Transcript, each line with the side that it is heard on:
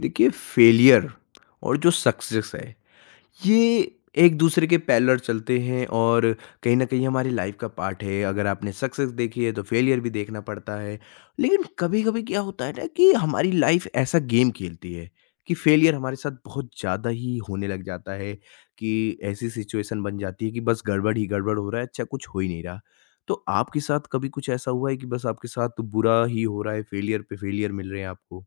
left: देखिए, फेलियर और जो सक्सेस है ये एक दूसरे के पैरेलल चलते हैं और कहीं ना कहीं हमारी लाइफ का पार्ट है। अगर आपने सक्सेस देखी है तो फेलियर भी देखना पड़ता है। लेकिन कभी कभी क्या होता है ना कि हमारी लाइफ ऐसा गेम खेलती है कि फेलियर हमारे साथ बहुत ज़्यादा ही होने लग जाता है। कि ऐसी सिचुएशन बन जाती है कि बस गड़बड़ ही गड़बड़ हो रहा है, अच्छा कुछ हो ही नहीं रहा। तो आपके साथ कभी कुछ ऐसा हुआ है कि बस आपके साथ बुरा ही हो रहा है, फेलियर पे फेलियर मिल रहे हैं आपको?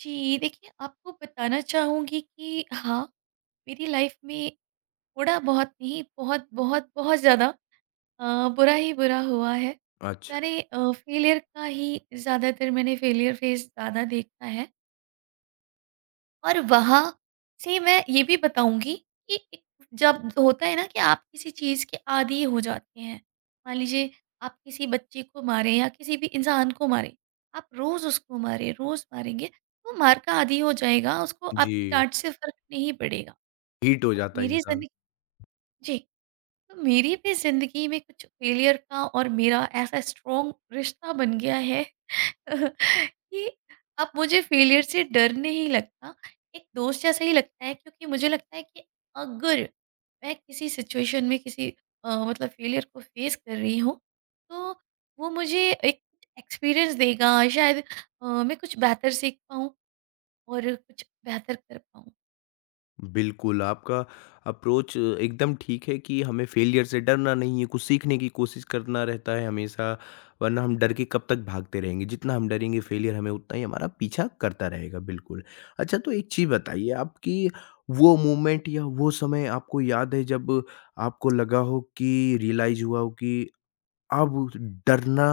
right: जी, देखिए, आपको बताना चाहूँगी कि हाँ, मेरी लाइफ में थोड़ा बहुत नहीं, बहुत, बहुत, बहुत ज़्यादा बुरा ही बुरा हुआ है।
left: अच्छा।
right: मैंने फेलियर का ही ज़्यादातर, मैंने फेलियर फ़ेस ज़्यादा देखा है। और वहाँ से मैं ये भी बताऊँगी कि एक जब होता है ना, कि आप किसी चीज़ के आदी हो जाते हैं। मान लीजिए, आप किसी बच्चे को मारें या किसी भी इंसान को मारें, आप रोज़ उसको मारें, रोज़ मारेंगे, वो मार का आदी हो जाएगा, उसको आपकी
left: जी।
right: डाँट से फ़र्क नहीं पड़ेगा।
left: हीट हो
right: तो
left: जाता है
right: मेरी
left: इंसान।
right: ज़िंदगी। जी, तो मेरी भी ज़िंदगी में कुछ फेलियर का और मेरा ऐसा स्ट्रॉन्ग रिश्ता बन गया है कि अब मुझे फेलियर से डर नहीं लगता, एक दोस्त जैसा ही लगता है, क्योंकि मुझे लगता है कि अगर मैं किसी सिचुएशन में किसी, मतलब, फेलियर को फेस कर रही हूँ, तो वो मुझे एक एक्सपीरियंस देगा शायद, मैं कुछ बेहतर सीख पाऊँ और कुछ बेहतर कर पाऊँ।
left: बिल्कुल, आपका अप्रोच एकदम ठीक है कि हमें फेलियर से डरना नहीं है, कुछ सीखने की कोशिश करना रहता है हमेशा, वरना हम डर के कब तक भागते रहेंगे। जितना हम डरेंगे फेलियर हमें उतना ही हमारा पीछा करता रहेगा, बिल्कुल। अच्छा, तो एक चीज़ बताइए, आपकी वो मोमेंट या वो समय आपको याद है जब आपको लगा हो कि रियलाइज़ हुआ हो कि अब डरना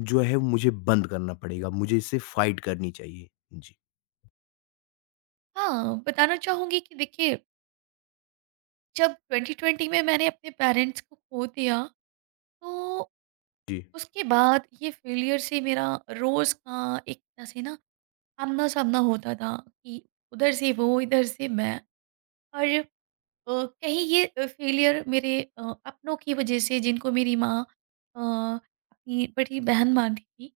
left: जो है मुझे बंद करना पड़ेगा, मुझे इससे फाइट करनी चाहिए? जी।
right: हाँ, बताना चाहूँगी कि देखिए, जब 2020 में मैंने अपने पेरेंट्स को खो दिया, तो
left: जी।
right: उसके बाद ये फेलियर से मेरा रोज का, एक तरह से ना, आमना-सामना होता था कि उधर से वो, इधर से मैं। और कहीं ये फेलियर, मेरे अपनों की वज़ह से, जिनको मेरी माँ अपनी बड़ी बहन मानती थी,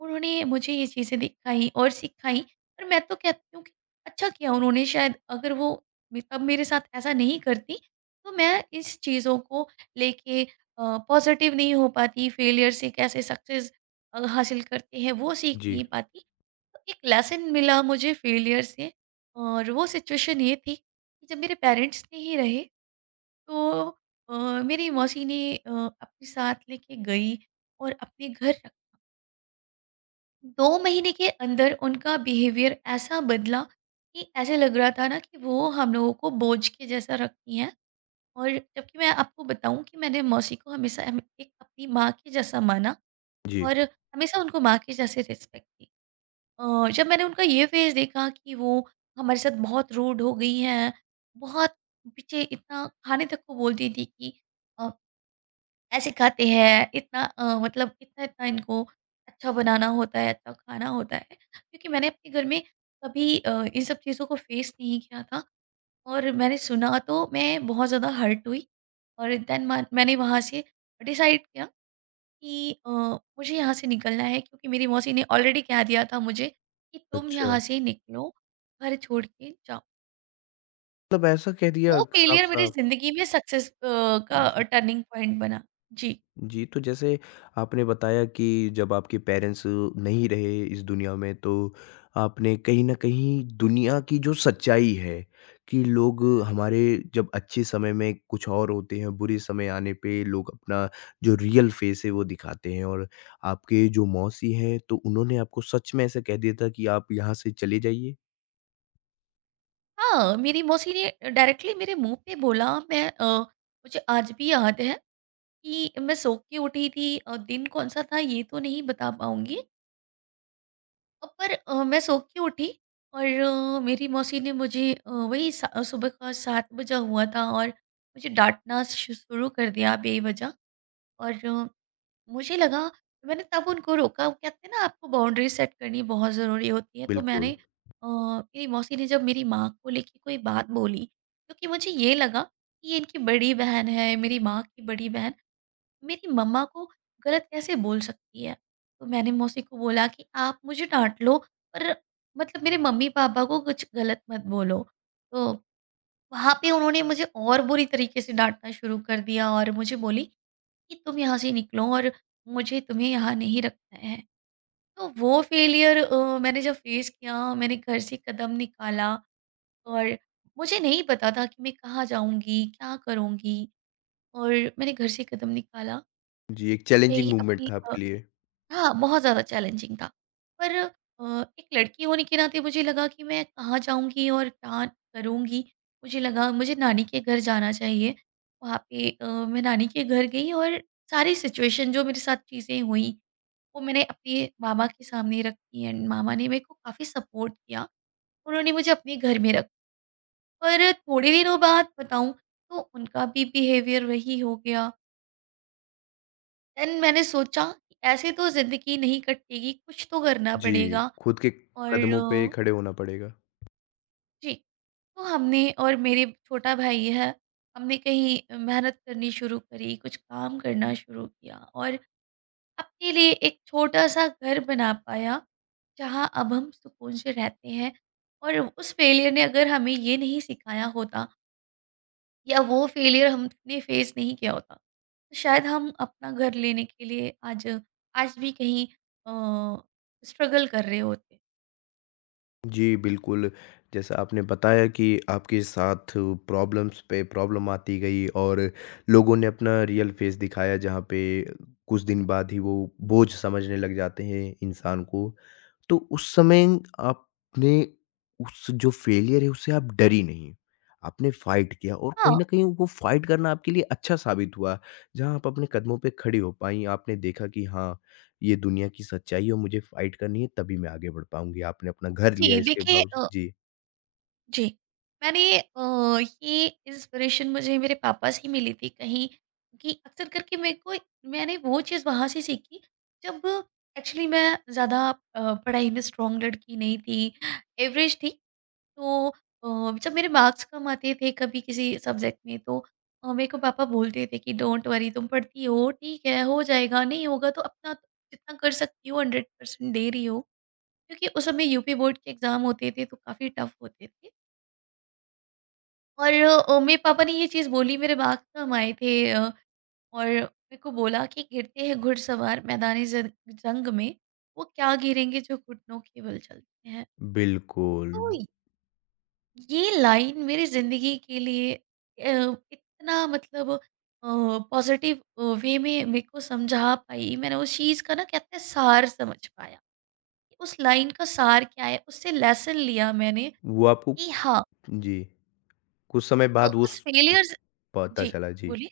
right: उन्होंने मुझे ये चीज़ें दिखाई और सिखाई। और मैं तो कहती हूँ कि अच्छा किया उन्होंने, शायद अगर वो, तब मेरे साथ ऐसा नहीं करती, तो मैं इस चीज़ों को लेके पॉजिटिव नहीं हो पाती, फेलियर से कैसे सक्सेस हासिल करते हैं वो सीख
left: जी।
right: नहीं पाती। तो एक लेसन मिला मुझे फेलियर से, और वो सिचुएशन ये थी कि जब मेरे पेरेंट्स नहीं रहे, तो अ, मेरी मौसी ने अपने साथ लेके गई, और अपने घर 2 महीने के अंदर उनका बिहेवियर ऐसा बदला कि ऐसे लग रहा था ना, कि वो हम लोगों को बोझ के जैसा रखती हैं। और जबकि मैं आपको बताऊँ कि मैंने मौसी को हमेशा हम एक अपनी माँ के जैसा माना,
left: जी।
right: और हमेशा उनको माँ के जैसे रिस्पेक्ट दी। जब मैंने उनका ये फ़ेज़ देखा कि वो हमारे साथ बहुत रूड हो गई हैं, बहुत पीछे इतना खाने तक को बोलती थी कि अ, ऐसे खाते हैं इतना, मतलब, इतना-इतना इनको अच्छा बनाना होता है, अच्छा खाना होता है। क्योंकि मैंने अपने घर में कभी इन सब चीज़ों को फ़ेस नहीं किया था, और मैंने सुना तो मैं बहुत ज़्यादा हर्ट हुई। और देन मा मैंने वहाँ से डिसाइड किया कि मुझे यहाँ से निकलना है, क्योंकि मेरी मौसी ने ऑलरेडी कह दिया था मुझे कि तुम
left: अच्छा।
right: यहाँ से निकलो, घर छोड़ के जाओ।
left: मतलब ऐसा कह दिया
right: वो फेलियर मेरी
left: साफ-साफ।
right: ज़िंदगी में सक्सेस का
left: जी।
right: टर्निंग पॉइंट बना। जी।
left: जी, तो जैसे आपने बताया कि जब आपके पेरेंट्स नहीं रहे इस दुनिया में, तो आपने कहीं न कहीं दुनिया की जो सच्चाई है कि लोग हमारे जब अच्छे समय में कुछ और होते हैं, बुरे समय आने पे लोग अपना जो रियल फेस है वो दिखाते हैं, और आपके जो मौसी हैं तो उन्होंने आपको सच में ऐसा कह दिया था कि आप यहाँ से चले जाइए?
right: हाँ, मेरी मौसी ने डायरेक्टली मेरे मुँह पे बोला। मुझे आज भी याद है कि मैं सो के उठी थी, दिन कौन-सा था ये तो नहीं बता पाऊँगी। पर मैं सो के उठी, और मेरी मौसी ने मुझे वही, स सुबह का 7 बजा हुआ था, और मुझे डाँटना शु शुरू कर दिया बेवजह। और मुझे लगा, मैंने तब उनको रोका। वो कहते हैं ना, आपको बाउंड्री सेट करनी बहुत ज़रूरी होती है। तो
left: बिल्कुल।
right: मेरी मौसी ने जब मेरी माँ को लेके कोई बात बोली, क्योंकि मुझे ये लगा कि ये इनकी बड़ी बहन है, मेरी माँ की बड़ी बहन मेरी मम्मा को गलत कैसे बोल सकती है। तो मैंने मौसी को बोला कि आप मुझे डांट लो, पर, मतलब, मेरे मम्मी पापा को कुछ गलत मत बोलो। तो वहाँ पे उन्होंने मुझे और बुरी तरीके से डांटना शुरू कर दिया, और मुझे बोली कि तुम यहाँ से निकलो, और मुझे तुम्हें यहाँ नहीं रखना है। तो वो फेलियर मैंने जब फेस किया, मैंने घर से कदम निकाला। और मुझे नहीं पता था कि मैं कहाँ जाऊँगी, क्या करूँगी, और मैंने घर से कदम निकाला।
left: जी, एक चैलेंजिंग
right: यही
left: मूवमेंट
right: अपनी
left: था
right: अ,
left: आपके लिए।
right: हाँ, बहुत ज़्यादा चैलेंजिंग था। पर एक लड़की होने के नाते मुझे लगा कि मैं कहाँ जाऊँगी और क्या करूँगी? मुझे लगा मुझे नानी के घर जाना चाहिए। वहाँ पे मैं नानी के घर गई, और सारी सिचुएशन जो मेरे साथ चीज़ें हुई, वो मैंने अपने मामा के सामने रखी, एंड मामा ने मेरे को काफ़ी सपोर्ट किया। उन्होंने मुझे अपने घर में रखा। पर थोड़े दिनों बाद बताऊँ, तो उनका भी बिहेवियर वही हो गया। देन मैंने सोचा कि ऐसे तो ज़िंदगी नहीं कटेगी, कुछ तो करना
left: जी,
right: पड़ेगा।
left: खुद के
right: और
left: कदमों पे खड़े होना पड़ेगा।
right: जी, तो हमने, और मेरे छोटा भाई है, हमने कहीं मेहनत करनी शुरू करी, कुछ काम करना शुरू किया, और अपने लिए एक छोटा-सा घर बना पाया, जहाँ अब हम सुकून से रहते हैं। और उस फेलियर ने अगर हमें ये नहीं सिखाया होता, या वो फेलियर हमने फेस नहीं किया होता, तो शायद हम अपना घर लेने के लिए आज आज भी कहीं स्ट्रगल कर रहे होते।
left: जी, बिल्कुल, जैसा आपने बताया कि आपके साथ प्रॉब्लम्स पे प्रॉब्लम आती गई और लोगों ने अपना रियल फेस दिखाया, जहाँ पे कुछ दिन बाद ही वो बोझ समझने लग जाते हैं इंसान को। तो उस समय आपने उस जो फेलियर है उससे आप डरी नहीं। आपने फाइट किया और कहीं
right: हाँ,
left: न कहीं वो फाइट करना आपके लिए अच्छा साबित हुआ। जहाँ आप अपने कदमों पे खड़ी हो पाईं, आपने देखा कि हाँ, ये दुनिया की सच्चाई है और मुझे फाइट करनी है तभी मैं आगे बढ़ पाऊँगी। आपने अपना घर लिया
right: जी,
left: इसके
right: देखिए।
left: बावजूद। जी,
right: जी। मैंने अ, ये इंस्पिरेशन मुझे मेरे पापा से ही मिली थी कहीं, कि अक्सर करके मेरे को, मैंने वो चीज़ वहाँ से सीखी, जब एक्चुअली मैं ज़्यादा पढ़ाई में स्ट्रॉन्ग लड़की नहीं थी, एवरेज थी। तो जब मेरे मार्क्स कम आते थे कभी किसी सब्जेक्ट में, तो मेरे को पापा बोलते थे कि डोंट वरी, तुम पढ़ती हो, ठीक है, हो जाएगा, नहीं होगा तो अपना जितना कर सकती हो 100% दे रही हो। क्योंकि उस समय यूपी बोर्ड के एग्ज़ाम होते थे, तो काफ़ी टफ होते थे। और मेरे पापा ने ये चीज़ बोली, मेरे बाग से हम आए थे, और मेरे को बोला कि गिरते हैं घुड़सवार मैदानी जंग में, वो क्या गिरेंगे जो घुटनों के बल चलते हैं।
left: बिल्कुल।
right: तो ये लाइन मेरी जिंदगी के लिए इतना, मतलब, पॉजिटिव वे में मेरे को समझा पाई। मैंने उस चीज़ का, ना, कहते हैं सार समझ पाया, उस लाइन का सार क्या है, उससे लेसन लिया मैंने
left: वो आपको
right: कि हाँ,
left: जी, कुछ समय बाद वो
right: उस
left: स
right: फेलियर।
left: पता
right: जी,
left: चला। जी।
right: बोलिए।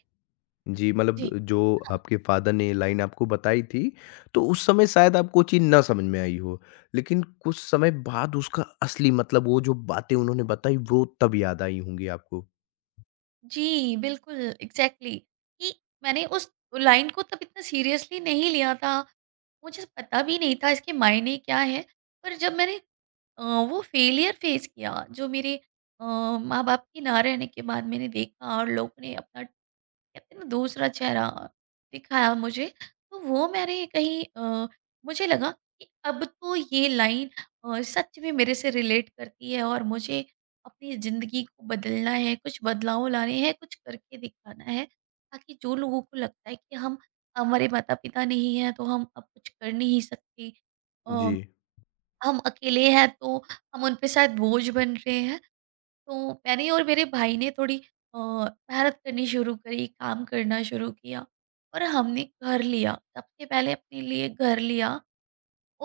left: जी, मतलब
right: जी,
left: जो
right: हाँ,
left: आपके फ़ादर ने लाइन आपको बताई थी, तो उस समय शायद आपको चीज़ ना समझ में आई हो। लेकिन कुछ समय बाद उसका असली मतलब, वो जो बातें उन्होंने बताई, वो तब याद आई होंगी आपको।
right: जी, बिल्कुल, एग्ज़ैक्टली, कि मैंने उस लाइन को तब इतना सीरियसली नहीं लिया था। मुझे पता भी नहीं था इसके मायने क्या हैं, पर जब मैंने अ, वो फेलियर फेस किया, जो मेरे माँ-बाप के ना रहने के बाद मैंने देखा, और लोगों ने अपना, कहते हैं ना, दूसरा चेहरा दिखाया मुझे, तो वो मैंने कहीं, मुझे लगा कि अब तो ये लाइन सच में मेरे से रिलेट करती है, और मुझे अपनी ज़िंदगी को बदलना है, कुछ बदलाव लाने हैं, कुछ करके दिखाना है, ताकि जो लोगों को लगता है कि हम हमारे माता-पिता नहीं हैं, तो हम अब कुछ कर नहीं सकते।
left: जी,
right: अ, हम अकेले हैं, तो हम उन पे शायद बोझ बन रहे हैं। तो मैंने और मेरे भाई ने थोड़ी मेहनत करनी शुरू करी, काम करना शुरू किया, और हमने घर लिया। सबसे पहले अपने लिए घर लिया,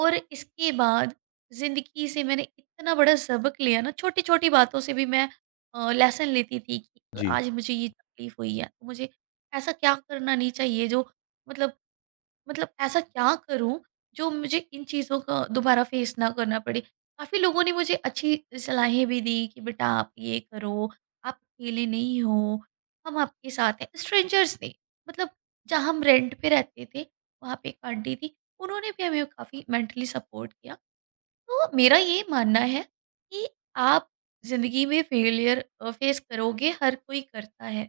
right: और इसके बाद ज़िंदगी से मैंने इतना बड़ा सबक लिया ना, छोटी-छोटी बातों से भी मैं लेसन लेती थी कि
left: जी।
right: आज मुझे ये तकलीफ़ हुई है, तो मुझे ऐसा क्या करना नहीं चाहिए जो, मतलब, ऐसा क्या करूं, जो मुझे इन चीज़ों का दोबारा फेस ना करना पड़े। काफ़ी लोगों ने मुझे अच्छी सलाहें भी दी कि बेटा आप ये करो, आप अकेले नहीं हो, हम आपके साथ हैं। स्ट्रेंजर्स ने, मतलब, जहाँ हम रेंट पे रहते थे, वहाँ पे एक आंटी थी, उन्होंने भी हमें काफ़ी मेंटली सपोर्ट किया। तो मेरा ये मानना है कि आप ज़िंदगी में फेलियर फेस करोगे, हर कोई करता है,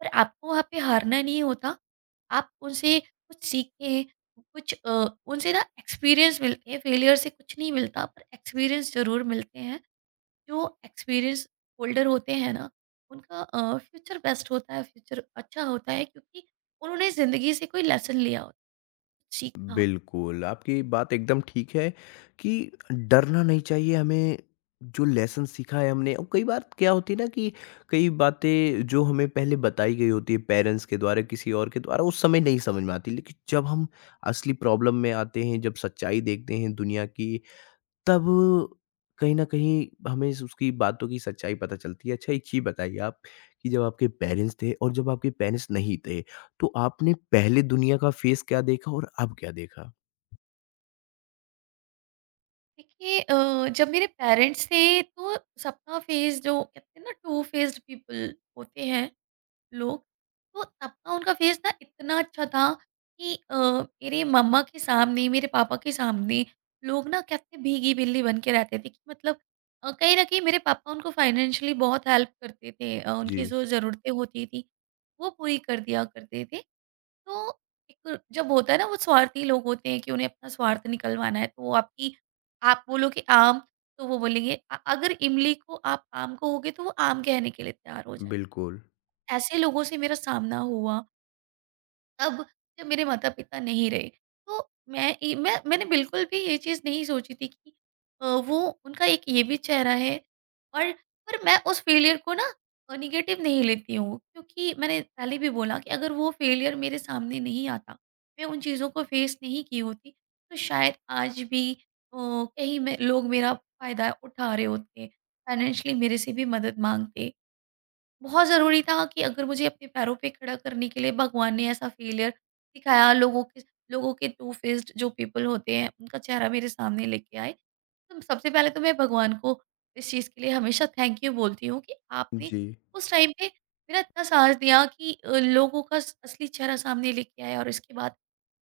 right: पर आपको वहाँ पे हारना नहीं होता। आप उनसे कुछ सीखें, कुछ, उनसे, ना, एक्सपीरियंस मिलते हैं, फेलियर से कुछ नहीं मिलता, पर एक्सपीरियंस ज़रूर मिलते हैं। जो एक्सपीरियंस होल्डर होते हैं ना, उनका फ्यूचर बेस्ट होता है, फ्यूचर अच्छा होता है, क्योंकि उन्होंने ज़िंदगी से कोई लेसन लिया हो, सीखा हो।
left: बिल्कुल, आपकी बात एकदम ठीक है कि डरना नहीं चाहिए हमें, जो लेसन सीखा है हमने। और कई बार क्या होती है ना कि कई बातें जो हमें पहले बताई गई होती है पेरेंट्स के द्वारा, किसी और के द्वारा, उस समय नहीं समझ में आती। लेकिन जब हम असली प्रॉब्लम में आते हैं, जब सच्चाई देखते हैं दुनिया की, तब कहीं न कहीं हमें इस उसकी बातों की सच्चाई पता चलती है। अच्छा, एक चीज़ बताइए आप कि जब आपके पेरेंट्स थे और जब आपके पेरेंट्स नहीं थे, तो आपने पहले दुनिया का फेस क्या देखा और अब क्या देखा?
right: देखिए, जब मेरे पेरेंट्स थे, तो सबका फेस, जो कहते हैं ना, टू फेस्ड पीपल होते हैं लोग, तो तब का उनका फेस ना इतना अच्छा था कि मेरे मम्मा के सामने, मेरे पापा के सामने, लोग, ना, कहते, भीगी बिल्ली बन के रहते थे कि, मतलब, कहीं न कहीं मेरे पापा उनको फाइनेंशियली बहुत हेल्प करते थे, उनकी
left: जी,
right: जो ज़रूरतें होती थी, वो पूरी कर दिया करते थे। तो एक जब होता है ना, वो स्वार्थी लोग होते हैं कि उन्हें अपना स्वार्थ निकलवाना है, तो वो आपकी, आप बोलोगे आम, तो वो बोलेंगे, अगर इमली को आप आम कहोगे, तो वो आम कहने के लिए तैयार हो जाएँ।
left: बिल्कुल।
right: ऐसे लोगों से मेरा सामना हुआ, तब जब मेरे माता-पिता नहीं रहे। तो मैंने बिल्कुल भी ये चीज़ नहीं सोची थी कि वो, उनका एक ये भी चेहरा है। और पर मैं उस फेलियर को, ना, नेगेटिव नहीं लेती हूँ, क्योंकि मैंने पहले भी बोला कि अगर वो फेलियर मेरे सामने नहीं आता, मैं उन चीज़ों को फेस नहीं की होती, तो शायद आज भी कहीं मैं लोग मेरा फ़ायदा उठा रहे होते, फाइनेंशियली मेरे से भी मदद माँगते। बहुत ज़रूरी था कि अगर मुझे अपने पैरों पे खड़ा करने के लिए भगवान ने ऐसा फेलियर दिखाया, लोगों के, टू फेस्ड जो पीपल होते हैं, उनका चेहरा मेरे सामने लेके आए, तो सबसे पहले तो मैं भगवान को इस चीज़ के लिए हमेशा थैंक यू बोलती हूँ कि आपने
left: जी,
right: उस टाइम पे मेरा इतना साथ दिया कि लोगों का, असली चेहरा सामने लेके आया। और इसके बाद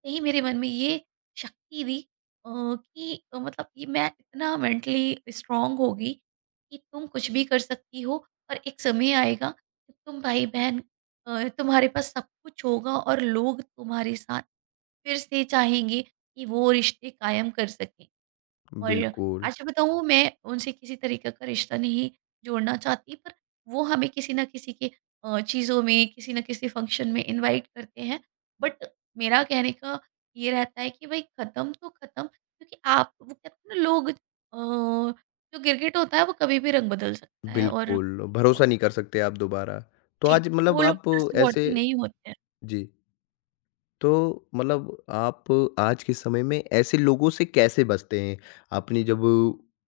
right: यही मेरे मन में ये शक्ति दी, कि, मतलब ये, मैं इतना मेंटली स्ट्रांग होगी कि तुम कुछ भी कर सकती हो, और एक समय आएगा कि तुम भाई बहन, तुम्हारे पास सब कुछ होगा, और लोग तुम्हारे साथ फिर से चाहेंगे कि वो रिश्ते कायम कर सकें। और
left: बिल्कुल,
right: आज बताऊँ, मैं उनसे किसी तरीके का रिश्ता नहीं जोड़ना चाहती, पर वो हमें किसी न किसी के चीज़ों में, किसी न किसी फ़ंक्शन में इनवाइट करते हैं। बट मेरा कहने का ये रहता है कि भई, ख़त्म तो ख़त्म, क्योंकि आप वो कहते हैं ना, लोग, जो गिरगिट होता है, वो कभी भी रंग बदल सकता है। और
left: बिल्कुल।
right: अ,
left: भरोसा नहीं कर सकते आप दोबारा। तो
right: जी,
left: आज मतलब
right: वो लोग
left: आप ऐसे
right: ट्रस्टवर्थी नहीं होते हैं।
left: जी। तो मतलब आप आज के समय में ऐसे लोगों से कैसे बचते हैं? आपने जब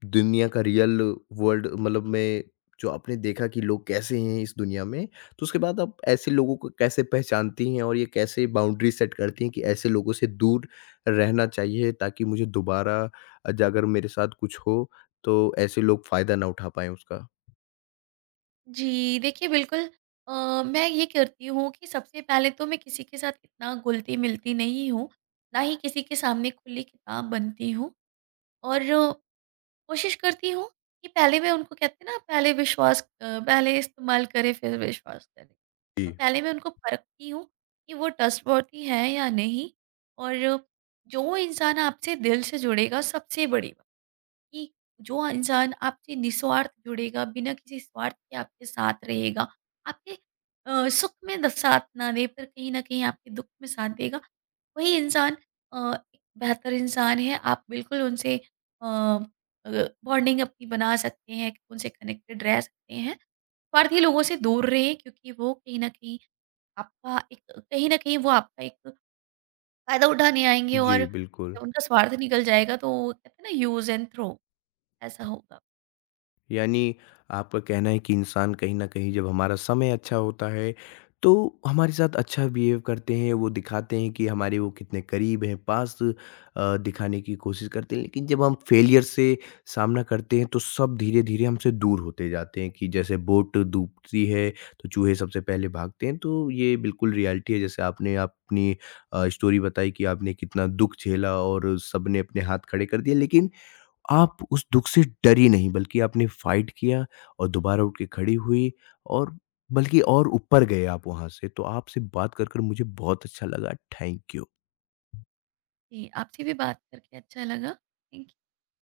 left: दुनिया का रियल वर्ल्ड मतलब में जो आपने देखा कि लोग कैसे हैं इस दुनिया में, तो उसके बाद आप ऐसे लोगों को कैसे पहचानती हैं और ये कैसे बाउंड्री सेट करती हैं कि ऐसे लोगों से दूर रहना चाहिए ताकि मुझे दोबारा ज अगर मेरे साथ कुछ हो, तो ऐसे लोग फ़ायदा ना उठा पाएँ उसका?
right: जी, देखिए, बिल्कुल, मैं ये करती हूँ कि सबसे पहले तो मैं किसी के साथ इतना घुलती-मिलती नहीं हूँ, ना ही किसी के सामने खुली किताब बनती हूँ, और कोशिश करती हूँ कि पहले मैं उनको, कहते हैं ना, पहले विश्वास, पहले इस्तेमाल करें फिर विश्वास करें।
left: जी।
right: तो पहले मैं उनको परखती हूँ कि वो ट्रस्टवर्थी है या नहीं। और जो इंसान आपसे दिल से जुड़ेगा, सबसे बड़ी, कि जो इंसान आपसे निस्वार्थ जुड़ेगा, बिना किसी स्वार्थ के आपके साथ रहेगा, आपके सुख में द साथ ना दे, पर कहीं न कहीं आपके दुःख में साथ देगा, वही इंसान एक बेहतर इंसान है। आप बिल्कुल उनसे अ अ, बॉन्डिंग अपनी बना सकते हैं, उनसे कनेक्टेड रह सकते हैं। स्वार्थी लोगों से दूर रहें, क्योंकि वो कहीं न कहीं आपका एक वो आपका एक फ़ायदा उठाने आएँगे, और
left: जी, बिल्कुल।
right: जब उनका स्वार्थ निकल जाएगा, तो कहते हैं ना, यूज़ एंड थ्रो, ऐसा होगा।
left: यानी आपका कहना है कि इंसान कहीं न कहीं जब हमारा समय अच्छा होता है, तो हमारे साथ अच्छा बिहेव करते हैं, वो दिखाते हैं कि हमारे वो कितने करीब हैं, पास दिखाने की कोशिश करते हैं। लेकिन जब हम फेलियर से सामना करते हैं, तो सब धीरे-धीरे हमसे दूर होते जाते हैं कि जैसे बोट डूबती है, तो चूहे सबसे पहले भागते हैं। तो ये बिल्कुल रियलिटी है, जैसे आपने अपनी स्टोरी बताई कि आपने कितना दुःख झेला और सबने अपने हाथ खड़े कर दिए। लेकिन आप उस दुःख से डरी नहीं बल्कि आपने फ़ाइट किया और दोबारा उठ के खड़ी हुई और बल्कि और ऊपर गए आप वहाँ से। तो आपसे बात कर मुझे बहुत अच्छा लगा। Thank you.
right: जी, आपसे भी बात करके अच्छा लगा। थैंक